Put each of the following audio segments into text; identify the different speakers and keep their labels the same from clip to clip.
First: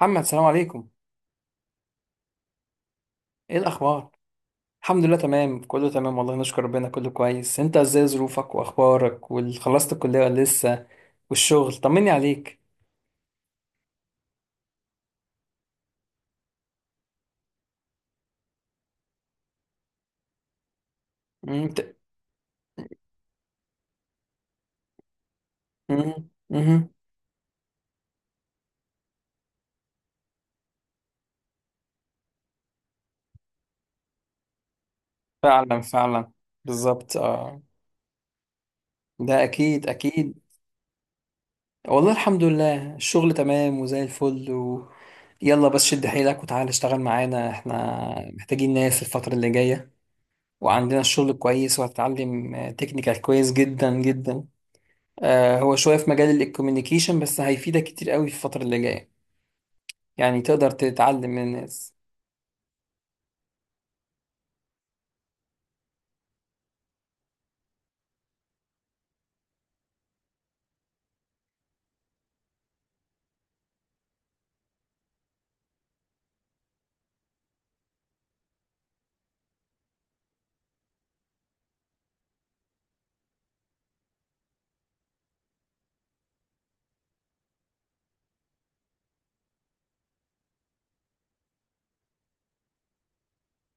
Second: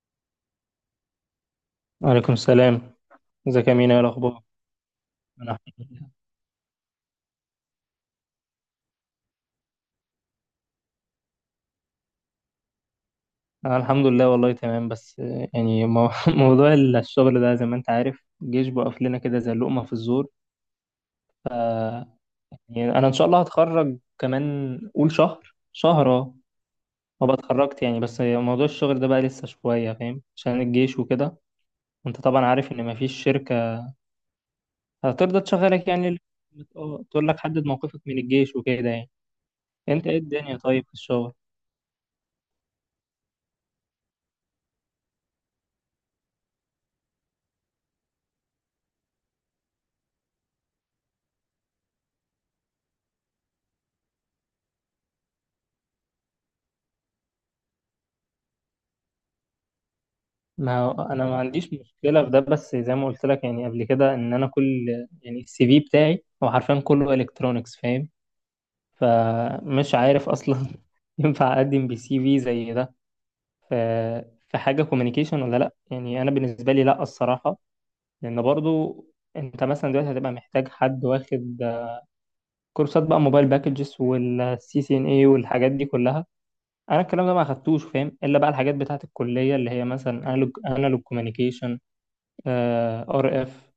Speaker 1: محمد، سلام عليكم.
Speaker 2: وعليكم السلام.
Speaker 1: ايه
Speaker 2: ازيك يا مينا؟ ايه
Speaker 1: الاخبار؟
Speaker 2: الاخبار؟
Speaker 1: الحمد لله،
Speaker 2: انا
Speaker 1: تمام، كله تمام والله، نشكر ربنا، كله كويس. انت ازاي؟ ظروفك واخبارك، وخلصت الكليه ولا لسه؟ والشغل طمني عليك.
Speaker 2: أنا الحمد لله والله تمام. بس موضوع الشغل ده زي ما انت عارف، الجيش بقف لنا كده زي اللقمه في الزور.
Speaker 1: مم.
Speaker 2: يعني انا ان شاء الله هتخرج كمان قول شهر، شهر.
Speaker 1: مم،
Speaker 2: اه،
Speaker 1: مم.
Speaker 2: وابقى اتخرجت يعني، بس موضوع الشغل ده بقى لسه شويه فاهم، عشان الجيش وكده. وانت طبعا عارف ان مفيش شركه هترضى
Speaker 1: فعلا
Speaker 2: تشغلك يعني.
Speaker 1: فعلا،
Speaker 2: اه،
Speaker 1: بالظبط،
Speaker 2: تقول لك
Speaker 1: اه.
Speaker 2: حدد موقفك من الجيش وكده يعني.
Speaker 1: ده اكيد
Speaker 2: انت ايه
Speaker 1: اكيد.
Speaker 2: الدنيا طيب في الشغل؟
Speaker 1: والله الحمد لله، الشغل تمام وزي الفل يلا بس شد حيلك وتعال اشتغل معانا، احنا محتاجين ناس الفترة اللي جاية، وعندنا الشغل كويس، وهتتعلم تكنيكال كويس جدا جدا. هو شوية في مجال الكوميونيكيشن بس هيفيدك كتير قوي في الفترة اللي جاية، يعني تقدر
Speaker 2: ما هو انا
Speaker 1: تتعلم
Speaker 2: ما
Speaker 1: من
Speaker 2: عنديش
Speaker 1: الناس.
Speaker 2: مشكله في ده، بس زي ما قلت لك يعني قبل كده ان انا كل، يعني السي في بتاعي هو حرفيا كله الكترونكس، فاهم؟ فمش عارف اصلا ينفع اقدم بسي في زي ده ف- في حاجه كوميونيكيشن ولا لا. يعني انا بالنسبه لي لا، الصراحه. لان برضو انت مثلا دلوقتي هتبقى محتاج حد واخد كورسات بقى، موبايل باكجز والسي سي ان اي والحاجات دي كلها. انا الكلام ده ما اخدتوش، فاهم؟ الا بقى الحاجات بتاعت الكليه، اللي هي مثلا انالوج ار اف،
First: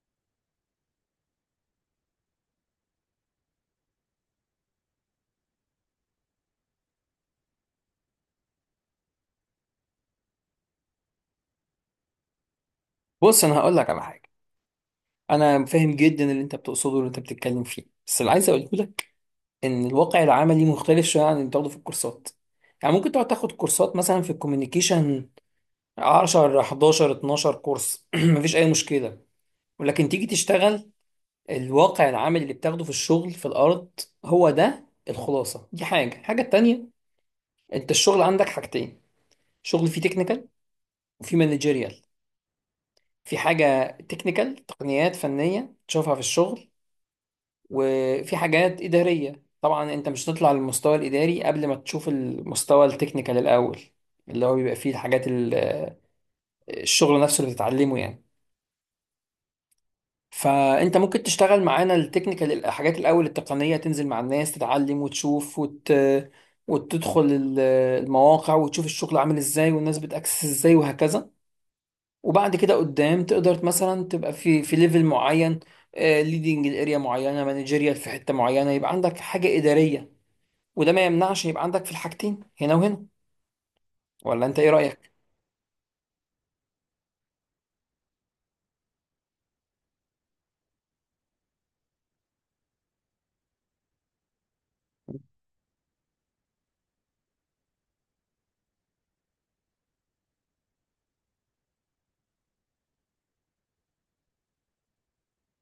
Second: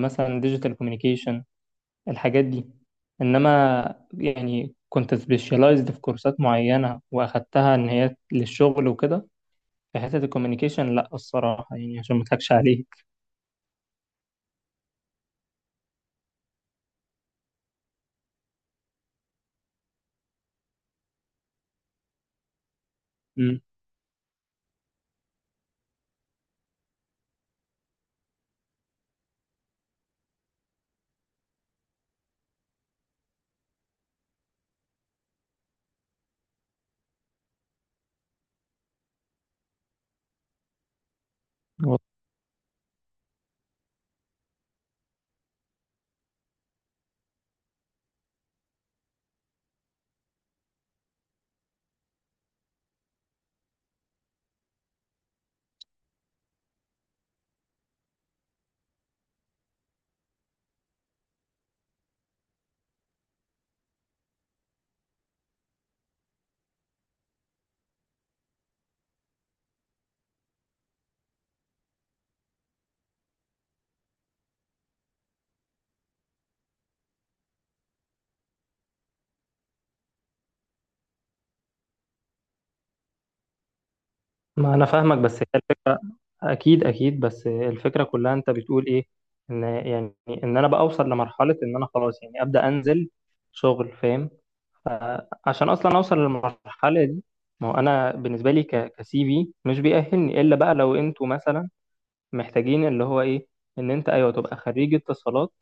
Speaker 2: مثلا ديجيتال كوميونيكيشن، الحاجات دي. انما يعني كنت سبيشالايزد في كورسات معينه واخدتها ان هي للشغل وكده. في حته الكوميونيكيشن لا الصراحه، يعني عشان ما اضحكش عليك.
Speaker 1: بص أنا هقول لك على حاجة، أنا فاهم جدا اللي أنت بتقصده واللي أنت بتتكلم فيه، بس اللي عايز أقوله لك إن الواقع العملي مختلف شوية عن اللي بتاخده في الكورسات. يعني ممكن تقعد تاخد
Speaker 2: مم.
Speaker 1: كورسات مثلا في الكوميونيكيشن 10 11 12 كورس، مفيش أي مشكلة، ولكن تيجي تشتغل الواقع العملي اللي بتاخده في الشغل في الأرض، هو ده الخلاصة. دي حاجة، الحاجة التانية: أنت الشغل عندك حاجتين، شغل فيه تكنيكال وفي
Speaker 2: و-
Speaker 1: مانجيريال. في حاجة تكنيكال تقنيات فنية تشوفها في الشغل، وفي حاجات إدارية. طبعا أنت مش هتطلع للمستوى الإداري قبل ما تشوف المستوى التكنيكال الأول، اللي هو بيبقى فيه الحاجات الشغل نفسه اللي بتتعلمه يعني. فأنت ممكن تشتغل معانا التكنيكال، الحاجات الأول التقنية، تنزل مع الناس تتعلم وتشوف وتدخل المواقع وتشوف الشغل عامل إزاي والناس بتأكسس إزاي وهكذا. وبعد كده قدام تقدر مثلا تبقى في ليفل معين، ليدنج الاريا معينه، مانجيريال في حته معينه، يبقى عندك حاجه اداريه، وده ما يمنعش يبقى عندك في الحاجتين، هنا وهنا. ولا انت ايه
Speaker 2: ما انا
Speaker 1: رايك؟
Speaker 2: فاهمك، بس هي الفكره. اكيد، بس الفكره كلها انت بتقول ايه؟ ان يعني ان انا بقى اوصل لمرحله ان انا خلاص يعني ابدا انزل شغل، فاهم؟ عشان اصلا اوصل للمرحله دي، ما هو انا بالنسبه لي كسي في مش بيأهلني، الا بقى لو انتوا مثلا محتاجين اللي هو ايه، ان انت ايوه تبقى خريج اتصالات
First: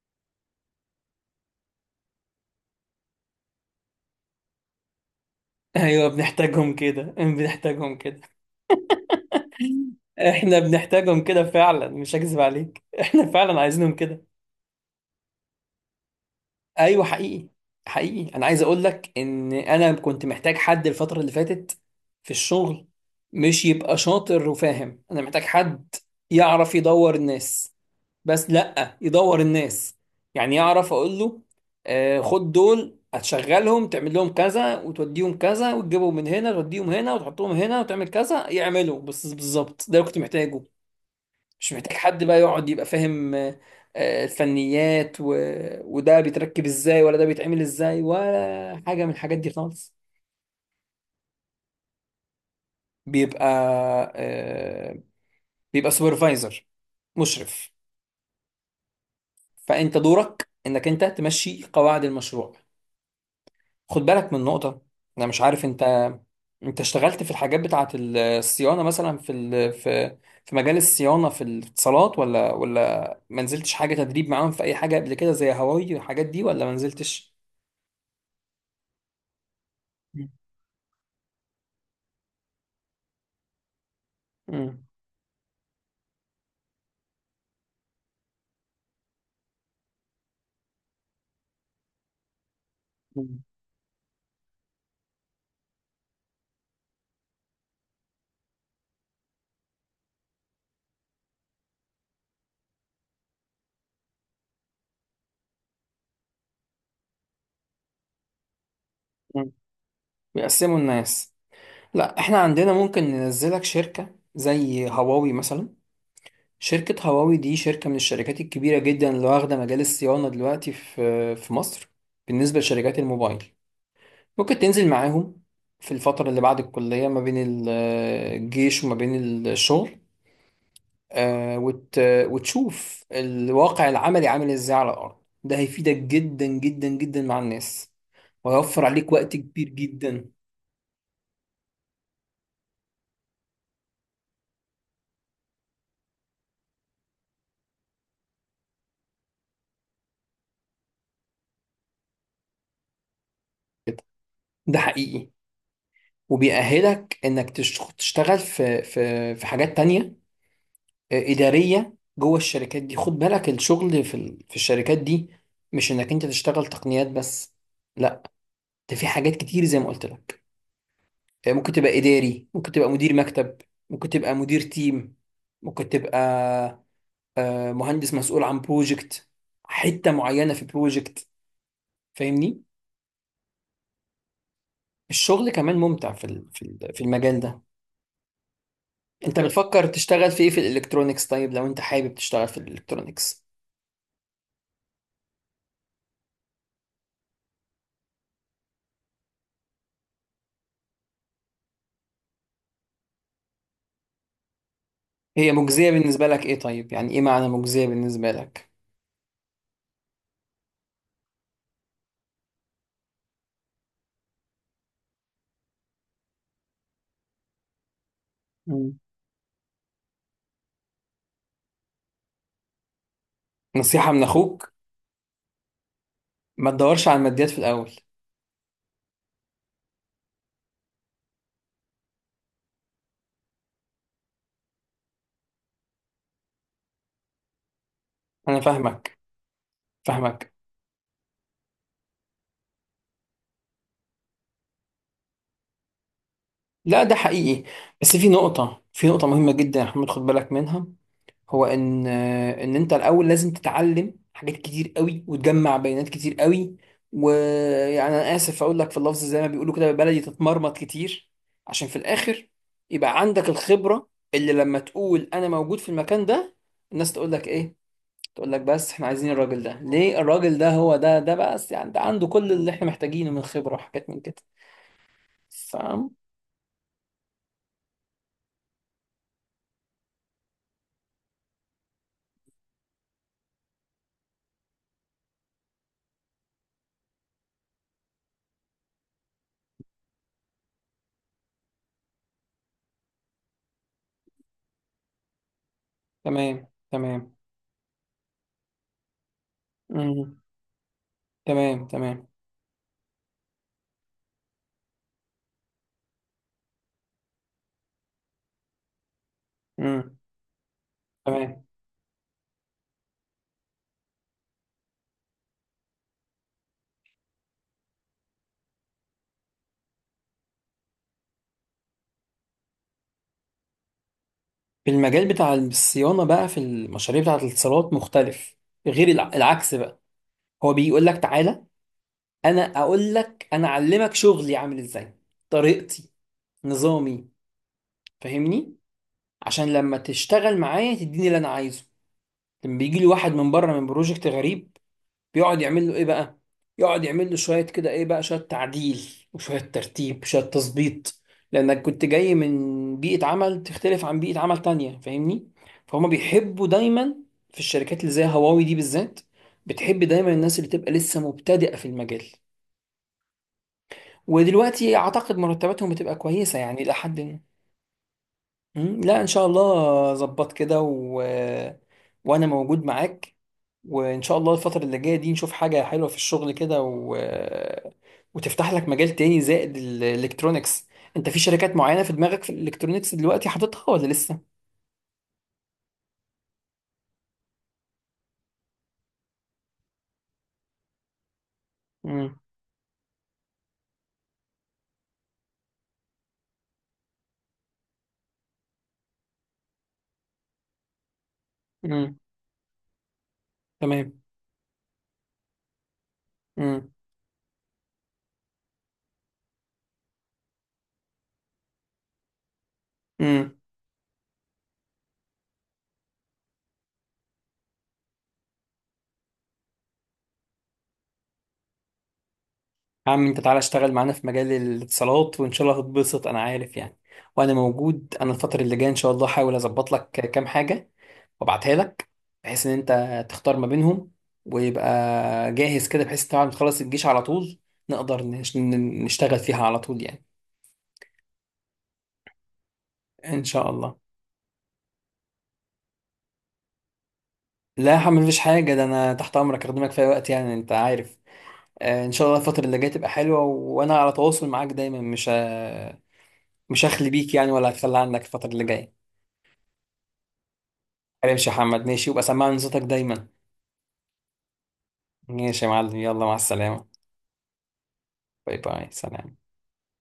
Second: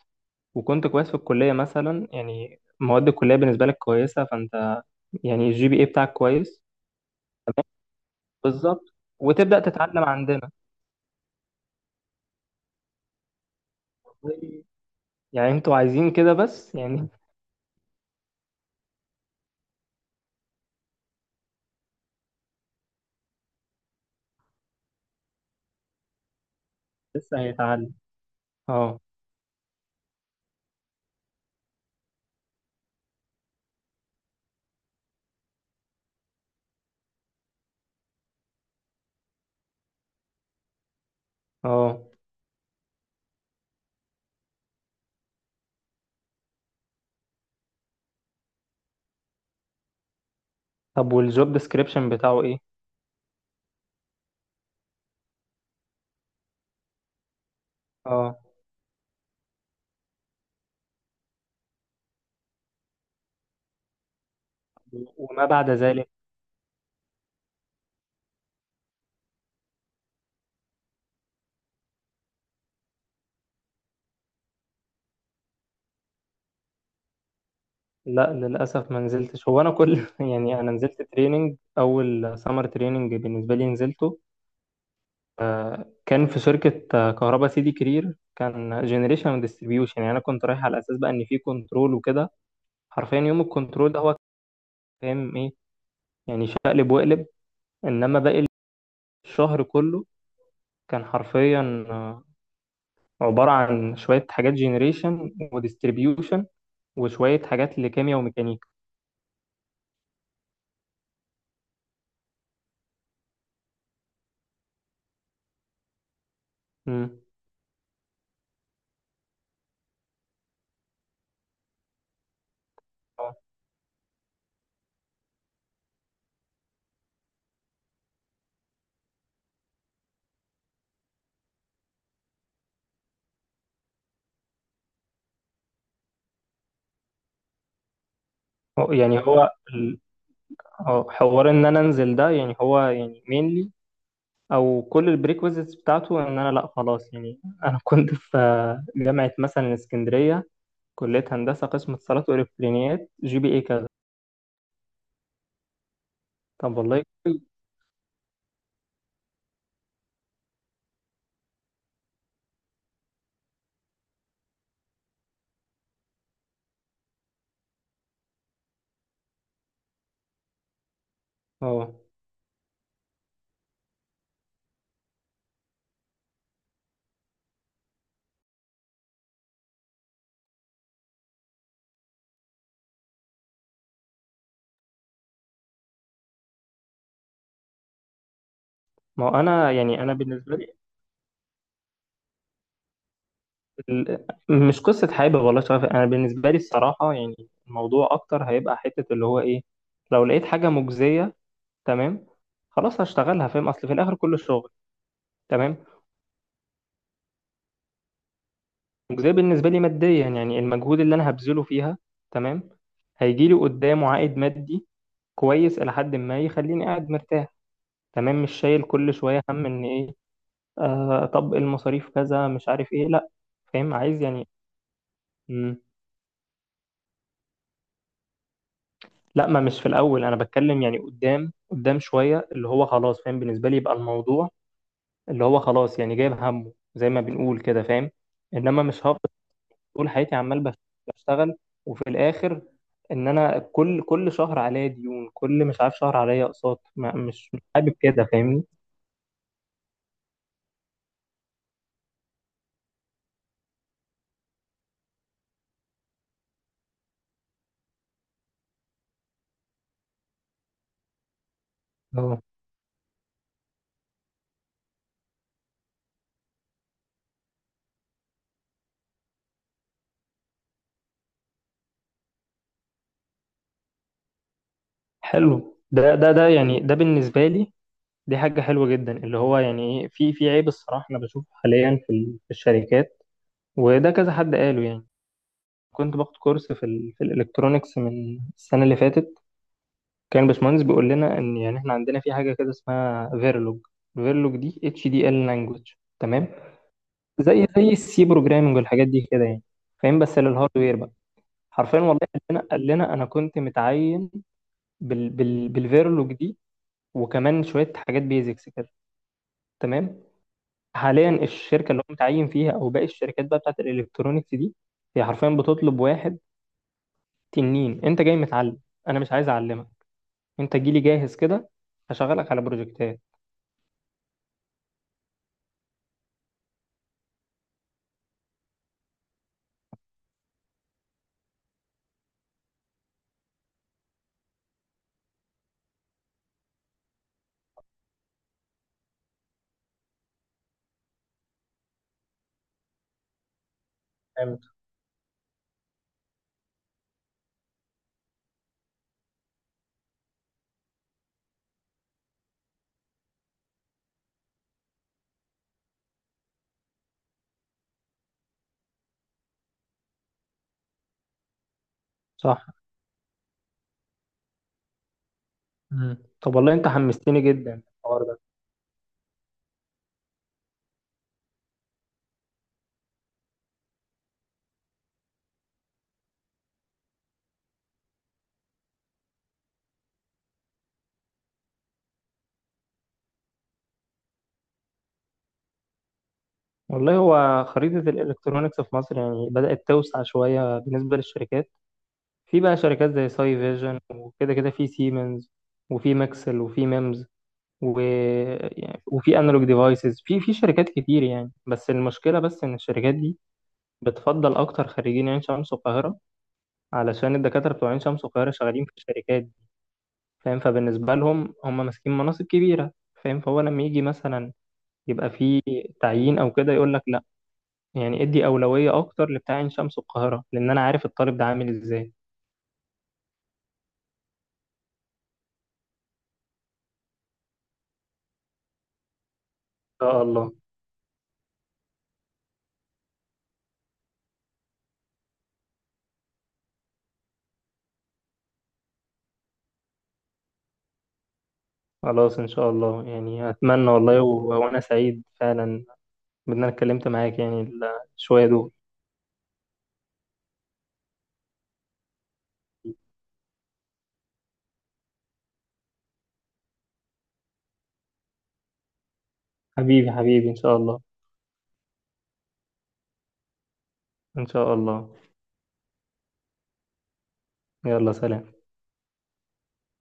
Speaker 2: وكنت كويس في الكليه، مثلا يعني مواد الكليه بالنسبه لك كويسه، فانت يعني الجي بي اي
Speaker 1: ايوه
Speaker 2: بتاعك كويس.
Speaker 1: بنحتاجهم كده، بنحتاجهم كده،
Speaker 2: بالظبط، وتبدأ تتعلم عندنا.
Speaker 1: احنا بنحتاجهم كده فعلا، مش هكذب عليك، احنا فعلا عايزينهم كده.
Speaker 2: يعني انتوا عايزين كده بس
Speaker 1: ايوه
Speaker 2: يعني.
Speaker 1: حقيقي، حقيقي. انا عايز اقول لك ان انا كنت محتاج حد الفتره اللي فاتت في الشغل، مش يبقى شاطر وفاهم، انا محتاج حد يعرف يدور
Speaker 2: لسه
Speaker 1: الناس،
Speaker 2: هيتعلم.
Speaker 1: بس لأ
Speaker 2: اه.
Speaker 1: يدور الناس، يعني يعرف أقول له خد دول هتشغلهم، تعمل لهم كذا وتوديهم كذا وتجيبهم من هنا توديهم هنا وتحطهم هنا وتعمل كذا يعملوا، بس بالظبط ده اللي كنت محتاجه. مش محتاج
Speaker 2: اه،
Speaker 1: حد بقى يقعد يبقى فاهم الفنيات وده بيتركب ازاي ولا ده بيتعمل ازاي، ولا حاجة من الحاجات دي خالص.
Speaker 2: طب والجوب ديسكريبشن بتاعه ايه؟
Speaker 1: بيبقى آه، بيبقى سوبرفايزر، مشرف.
Speaker 2: اه،
Speaker 1: فأنت دورك إنك أنت تمشي قواعد المشروع. خد بالك من نقطة، أنا مش
Speaker 2: وما
Speaker 1: عارف
Speaker 2: بعد
Speaker 1: أنت،
Speaker 2: ذلك؟
Speaker 1: أنت اشتغلت في الحاجات بتاعة الصيانة مثلا في ال... في في مجال الصيانة في الاتصالات، ولا ما نزلتش حاجة تدريب معاهم في أي حاجة قبل كده زي هواوي والحاجات دي، ولا ما نزلتش؟
Speaker 2: لا للأسف ما نزلتش. هو أنا كل يعني أنا نزلت تريننج، أول سمر تريننج بالنسبة لي نزلته،
Speaker 1: مم.
Speaker 2: آه، كان في شركة كهربا سيدي كرير، كان جنريشن وديستريبيوشن. يعني أنا كنت رايح على أساس بقى إن في كنترول وكده، حرفيا يوم
Speaker 1: مم.
Speaker 2: الكنترول ده هو كان فاهم إيه يعني؟ شقلب وقلب. إنما باقي الشهر كله كان حرفيا عبارة عن شوية حاجات جنريشن وديستريبيوشن وشوية حاجات لكيمياء وميكانيكا.
Speaker 1: مم. بيقسموا الناس. لا احنا عندنا ممكن ننزلك شركة زي هواوي مثلا، شركة
Speaker 2: مم.
Speaker 1: هواوي دي شركة من الشركات الكبيرة جدا اللي واخدة مجال الصيانة دلوقتي في مصر بالنسبة لشركات الموبايل. ممكن تنزل معاهم في الفترة اللي بعد الكلية ما بين الجيش وما بين الشغل، آه، وت... وتشوف الواقع العملي عامل ازاي على الأرض. ده هيفيدك جدا جدا جدا مع الناس، وهيوفر عليك
Speaker 2: يعني
Speaker 1: وقت
Speaker 2: هو
Speaker 1: كبير جدا.
Speaker 2: اه حوار ان انا انزل ده، يعني هو يعني مينلي او كل البريكوزيتس بتاعته ان انا لا خلاص، يعني انا كنت في جامعه مثلا اسكندريه، كليه هندسه قسم اتصالات والكترونيات، جي بي اي كذا.
Speaker 1: كده. ده حقيقي
Speaker 2: طب والله
Speaker 1: وبيأهلك انك
Speaker 2: كويس.
Speaker 1: تشتغل في في حاجات تانية إدارية جوه الشركات دي. خد بالك الشغل في في الشركات دي مش انك انت تشتغل تقنيات بس، لا، ده في حاجات كتير زي ما قلت لك. ممكن
Speaker 2: اه.
Speaker 1: تبقى إداري، ممكن تبقى مدير مكتب، ممكن تبقى مدير تيم، ممكن تبقى مهندس مسؤول عن بروجكت، حتة معينة في بروجكت، فاهمني. الشغل كمان ممتع في في المجال ده.
Speaker 2: ما هو
Speaker 1: انت
Speaker 2: انا
Speaker 1: بتفكر
Speaker 2: يعني انا
Speaker 1: تشتغل في ايه؟
Speaker 2: بالنسبه
Speaker 1: في
Speaker 2: لي
Speaker 1: الالكترونيكس؟ طيب لو انت حابب تشتغل في الالكترونيكس،
Speaker 2: مش قصه حابب والله شغف، انا بالنسبه لي الصراحه يعني الموضوع اكتر هيبقى حته اللي هو ايه، لو لقيت حاجه مجزيه، تمام، خلاص هشتغلها، فاهم؟ اصل في الاخر كله شغل.
Speaker 1: هي
Speaker 2: تمام.
Speaker 1: مجزية بالنسبة لك ايه؟ طيب يعني ايه معنى مجزية بالنسبة لك؟
Speaker 2: مجزية بالنسبة لي ماديا، يعني المجهود اللي أنا هبذله فيها، تمام، هيجي لي قدامه عائد مادي كويس إلى حد ما، يخليني قاعد مرتاح، تمام، مش شايل
Speaker 1: مم.
Speaker 2: كل شوية هم إن إيه آه، طب المصاريف كذا مش عارف إيه، لأ. فاهم
Speaker 1: نصيحة
Speaker 2: عايز
Speaker 1: من
Speaker 2: يعني.
Speaker 1: اخوك،
Speaker 2: مم.
Speaker 1: ما تدورش على الماديات في الاول.
Speaker 2: لأ ما مش في الأول، أنا بتكلم يعني قدام، قدام شوية، اللي هو خلاص، فاهم؟ بالنسبة لي يبقى الموضوع اللي هو خلاص يعني جايب همه، زي ما بنقول كده، فاهم؟
Speaker 1: انا
Speaker 2: إنما مش
Speaker 1: فاهمك،
Speaker 2: طول حياتي
Speaker 1: فاهمك.
Speaker 2: عمال بشتغل وفي الاخر ان انا كل شهر عليا ديون، كل مش عارف شهر عليا اقساط،
Speaker 1: لا
Speaker 2: ما-
Speaker 1: ده
Speaker 2: مش مش
Speaker 1: حقيقي،
Speaker 2: حابب
Speaker 1: بس
Speaker 2: كده،
Speaker 1: في
Speaker 2: فاهمني؟
Speaker 1: نقطة، في نقطة مهمة جدا يا محمد خد بالك منها. هو ان انت الاول لازم تتعلم حاجات كتير قوي وتجمع بيانات كتير قوي، ويعني انا اسف اقول لك في اللفظ زي ما بيقولوا كده بالبلدي، تتمرمط كتير عشان في
Speaker 2: اه.
Speaker 1: الاخر يبقى عندك الخبرة اللي لما تقول انا موجود في المكان ده، الناس تقول لك ايه؟ تقول لك: بس احنا عايزين الراجل ده، ليه الراجل ده؟ هو ده بس، يعني ده عنده كل اللي احنا محتاجينه من خبرة وحاجات من كده.
Speaker 2: حلو
Speaker 1: فاهم.
Speaker 2: ده، ده يعني ده بالنسبه لي دي حاجه حلوه جدا، اللي هو يعني ايه، في في عيب الصراحه انا بشوفه حاليا في الشركات، وده كذا حد قاله يعني. كنت باخد كورس في الالكترونكس من السنه اللي فاتت، كان الباشمهندس بيقول لنا ان يعني احنا عندنا في حاجه كده اسمها فيرلوج. فيرلوج دي اتش دي ال لانجوج، تمام،
Speaker 1: تمام تمام.
Speaker 2: زي السي بروجرامنج والحاجات دي كده يعني، فاهم؟
Speaker 1: مم.
Speaker 2: بس للهاردوير بقى.
Speaker 1: تمام
Speaker 2: حرفيا والله
Speaker 1: تمام.
Speaker 2: قال لنا انا كنت متعين بال بال بالفيرلوج دي، وكمان شويه حاجات بيزكس كده،
Speaker 1: امم.
Speaker 2: تمام. حاليا
Speaker 1: تمام.
Speaker 2: الشركه اللي هو متعين فيها او باقي الشركات بقى بتاعت الالكترونيكس دي، هي حرفيا بتطلب واحد تنين انت جاي متعلم، انا مش عايز اعلمك، انت جيلي جاهز كده، هشغلك على بروجكتات.
Speaker 1: المجال بتاع الصيانه بقى في المشاريع بتاعه الاتصالات مختلف، غير العكس بقى. هو بيقول لك تعالى انا اقول لك، انا اعلمك شغلي عامل ازاي، طريقتي، نظامي، فاهمني، عشان لما تشتغل معايا تديني اللي انا عايزه. لما بيجي لي واحد من بره من بروجكت
Speaker 2: فهمت.
Speaker 1: غريب، بيقعد يعمل له ايه بقى؟ يقعد يعمل له شويه كده، ايه بقى، شويه تعديل وشويه ترتيب، شويه تظبيط، لانك كنت جاي من بيئه عمل تختلف عن بيئه عمل تانية، فاهمني. فهم بيحبوا دايما في الشركات اللي زي هواوي دي بالذات، بتحب دايما الناس اللي تبقى لسه مبتدئه في المجال.
Speaker 2: صح.
Speaker 1: ودلوقتي اعتقد مرتباتهم بتبقى
Speaker 2: مم. طب
Speaker 1: كويسه،
Speaker 2: والله
Speaker 1: يعني
Speaker 2: انت
Speaker 1: الى حد ما.
Speaker 2: حمستني جدا الحوار ده.
Speaker 1: لا ان شاء الله ظبط كده وانا موجود معاك، وان شاء الله الفترة اللي جاية دي نشوف حاجة حلوة في الشغل كده وتفتح لك مجال تاني زائد الالكترونيكس. انت في شركات معينة في دماغك في الالكترونيكس دلوقتي حاططها ولا لسه؟
Speaker 2: والله هو خريطة الإلكترونيكس في مصر يعني بدأت توسع شوية بالنسبة للشركات.
Speaker 1: امم.
Speaker 2: في بقى شركات زي ساي فيجن وكده كده، في سيمنز، وفي ماكسل، وفي ميمز، و... يعني وفي انالوج ديفايسز، في في شركات كتير يعني، بس
Speaker 1: امم.
Speaker 2: المشكلة بس إن الشركات دي
Speaker 1: تمام.
Speaker 2: بتفضل أكتر خريجين عين شمس والقاهرة،
Speaker 1: امم.
Speaker 2: علشان الدكاترة بتوع عين شمس والقاهرة شغالين في الشركات دي، فاهم؟ فبالنسبة لهم هم ماسكين مناصب كبيرة، فاهم؟
Speaker 1: امم.
Speaker 2: فهو لما يجي مثلا يبقى في تعيين أو كده، يقول لك يعني ادي أولوية أكتر لبتاع عين شمس والقاهرة، لأن أنا عارف الطالب ده عامل إزاي. إن
Speaker 1: يا عم انت تعالى اشتغل معانا في مجال الاتصالات وان شاء الله هتتبسط، انا عارف يعني. وانا موجود، انا الفترة اللي جاية ان شاء الله هحاول اظبط لك
Speaker 2: شاء
Speaker 1: كام
Speaker 2: الله.
Speaker 1: حاجة وابعتها لك، بحيث ان انت تختار ما بينهم، ويبقى جاهز كده، بحيث طبعا تخلص الجيش على طول نقدر نشتغل فيها على طول يعني.
Speaker 2: خلاص إن شاء الله،
Speaker 1: ان
Speaker 2: يعني
Speaker 1: شاء
Speaker 2: أتمنى
Speaker 1: الله.
Speaker 2: والله، و... وأنا سعيد فعلا بإن أنا اتكلمت معاك يعني
Speaker 1: لا يا حمد مفيش
Speaker 2: شوية دول.
Speaker 1: حاجه، ده انا تحت امرك اخدمك في اي وقت يعني انت عارف. ان شاء الله الفتره اللي جايه تبقى حلوه، وانا على تواصل معاك دايما، مش هخلي بيك يعني، ولا هتخلى عنك الفتره اللي جايه.
Speaker 2: حبيبي إن شاء الله.
Speaker 1: ماشي يا حمد ماشي، وابقى سمعني صوتك دايما.
Speaker 2: إن شاء الله.
Speaker 1: ماشي يا معلم، يلا مع السلامه.
Speaker 2: يلا سلام.
Speaker 1: باي باي، سلام.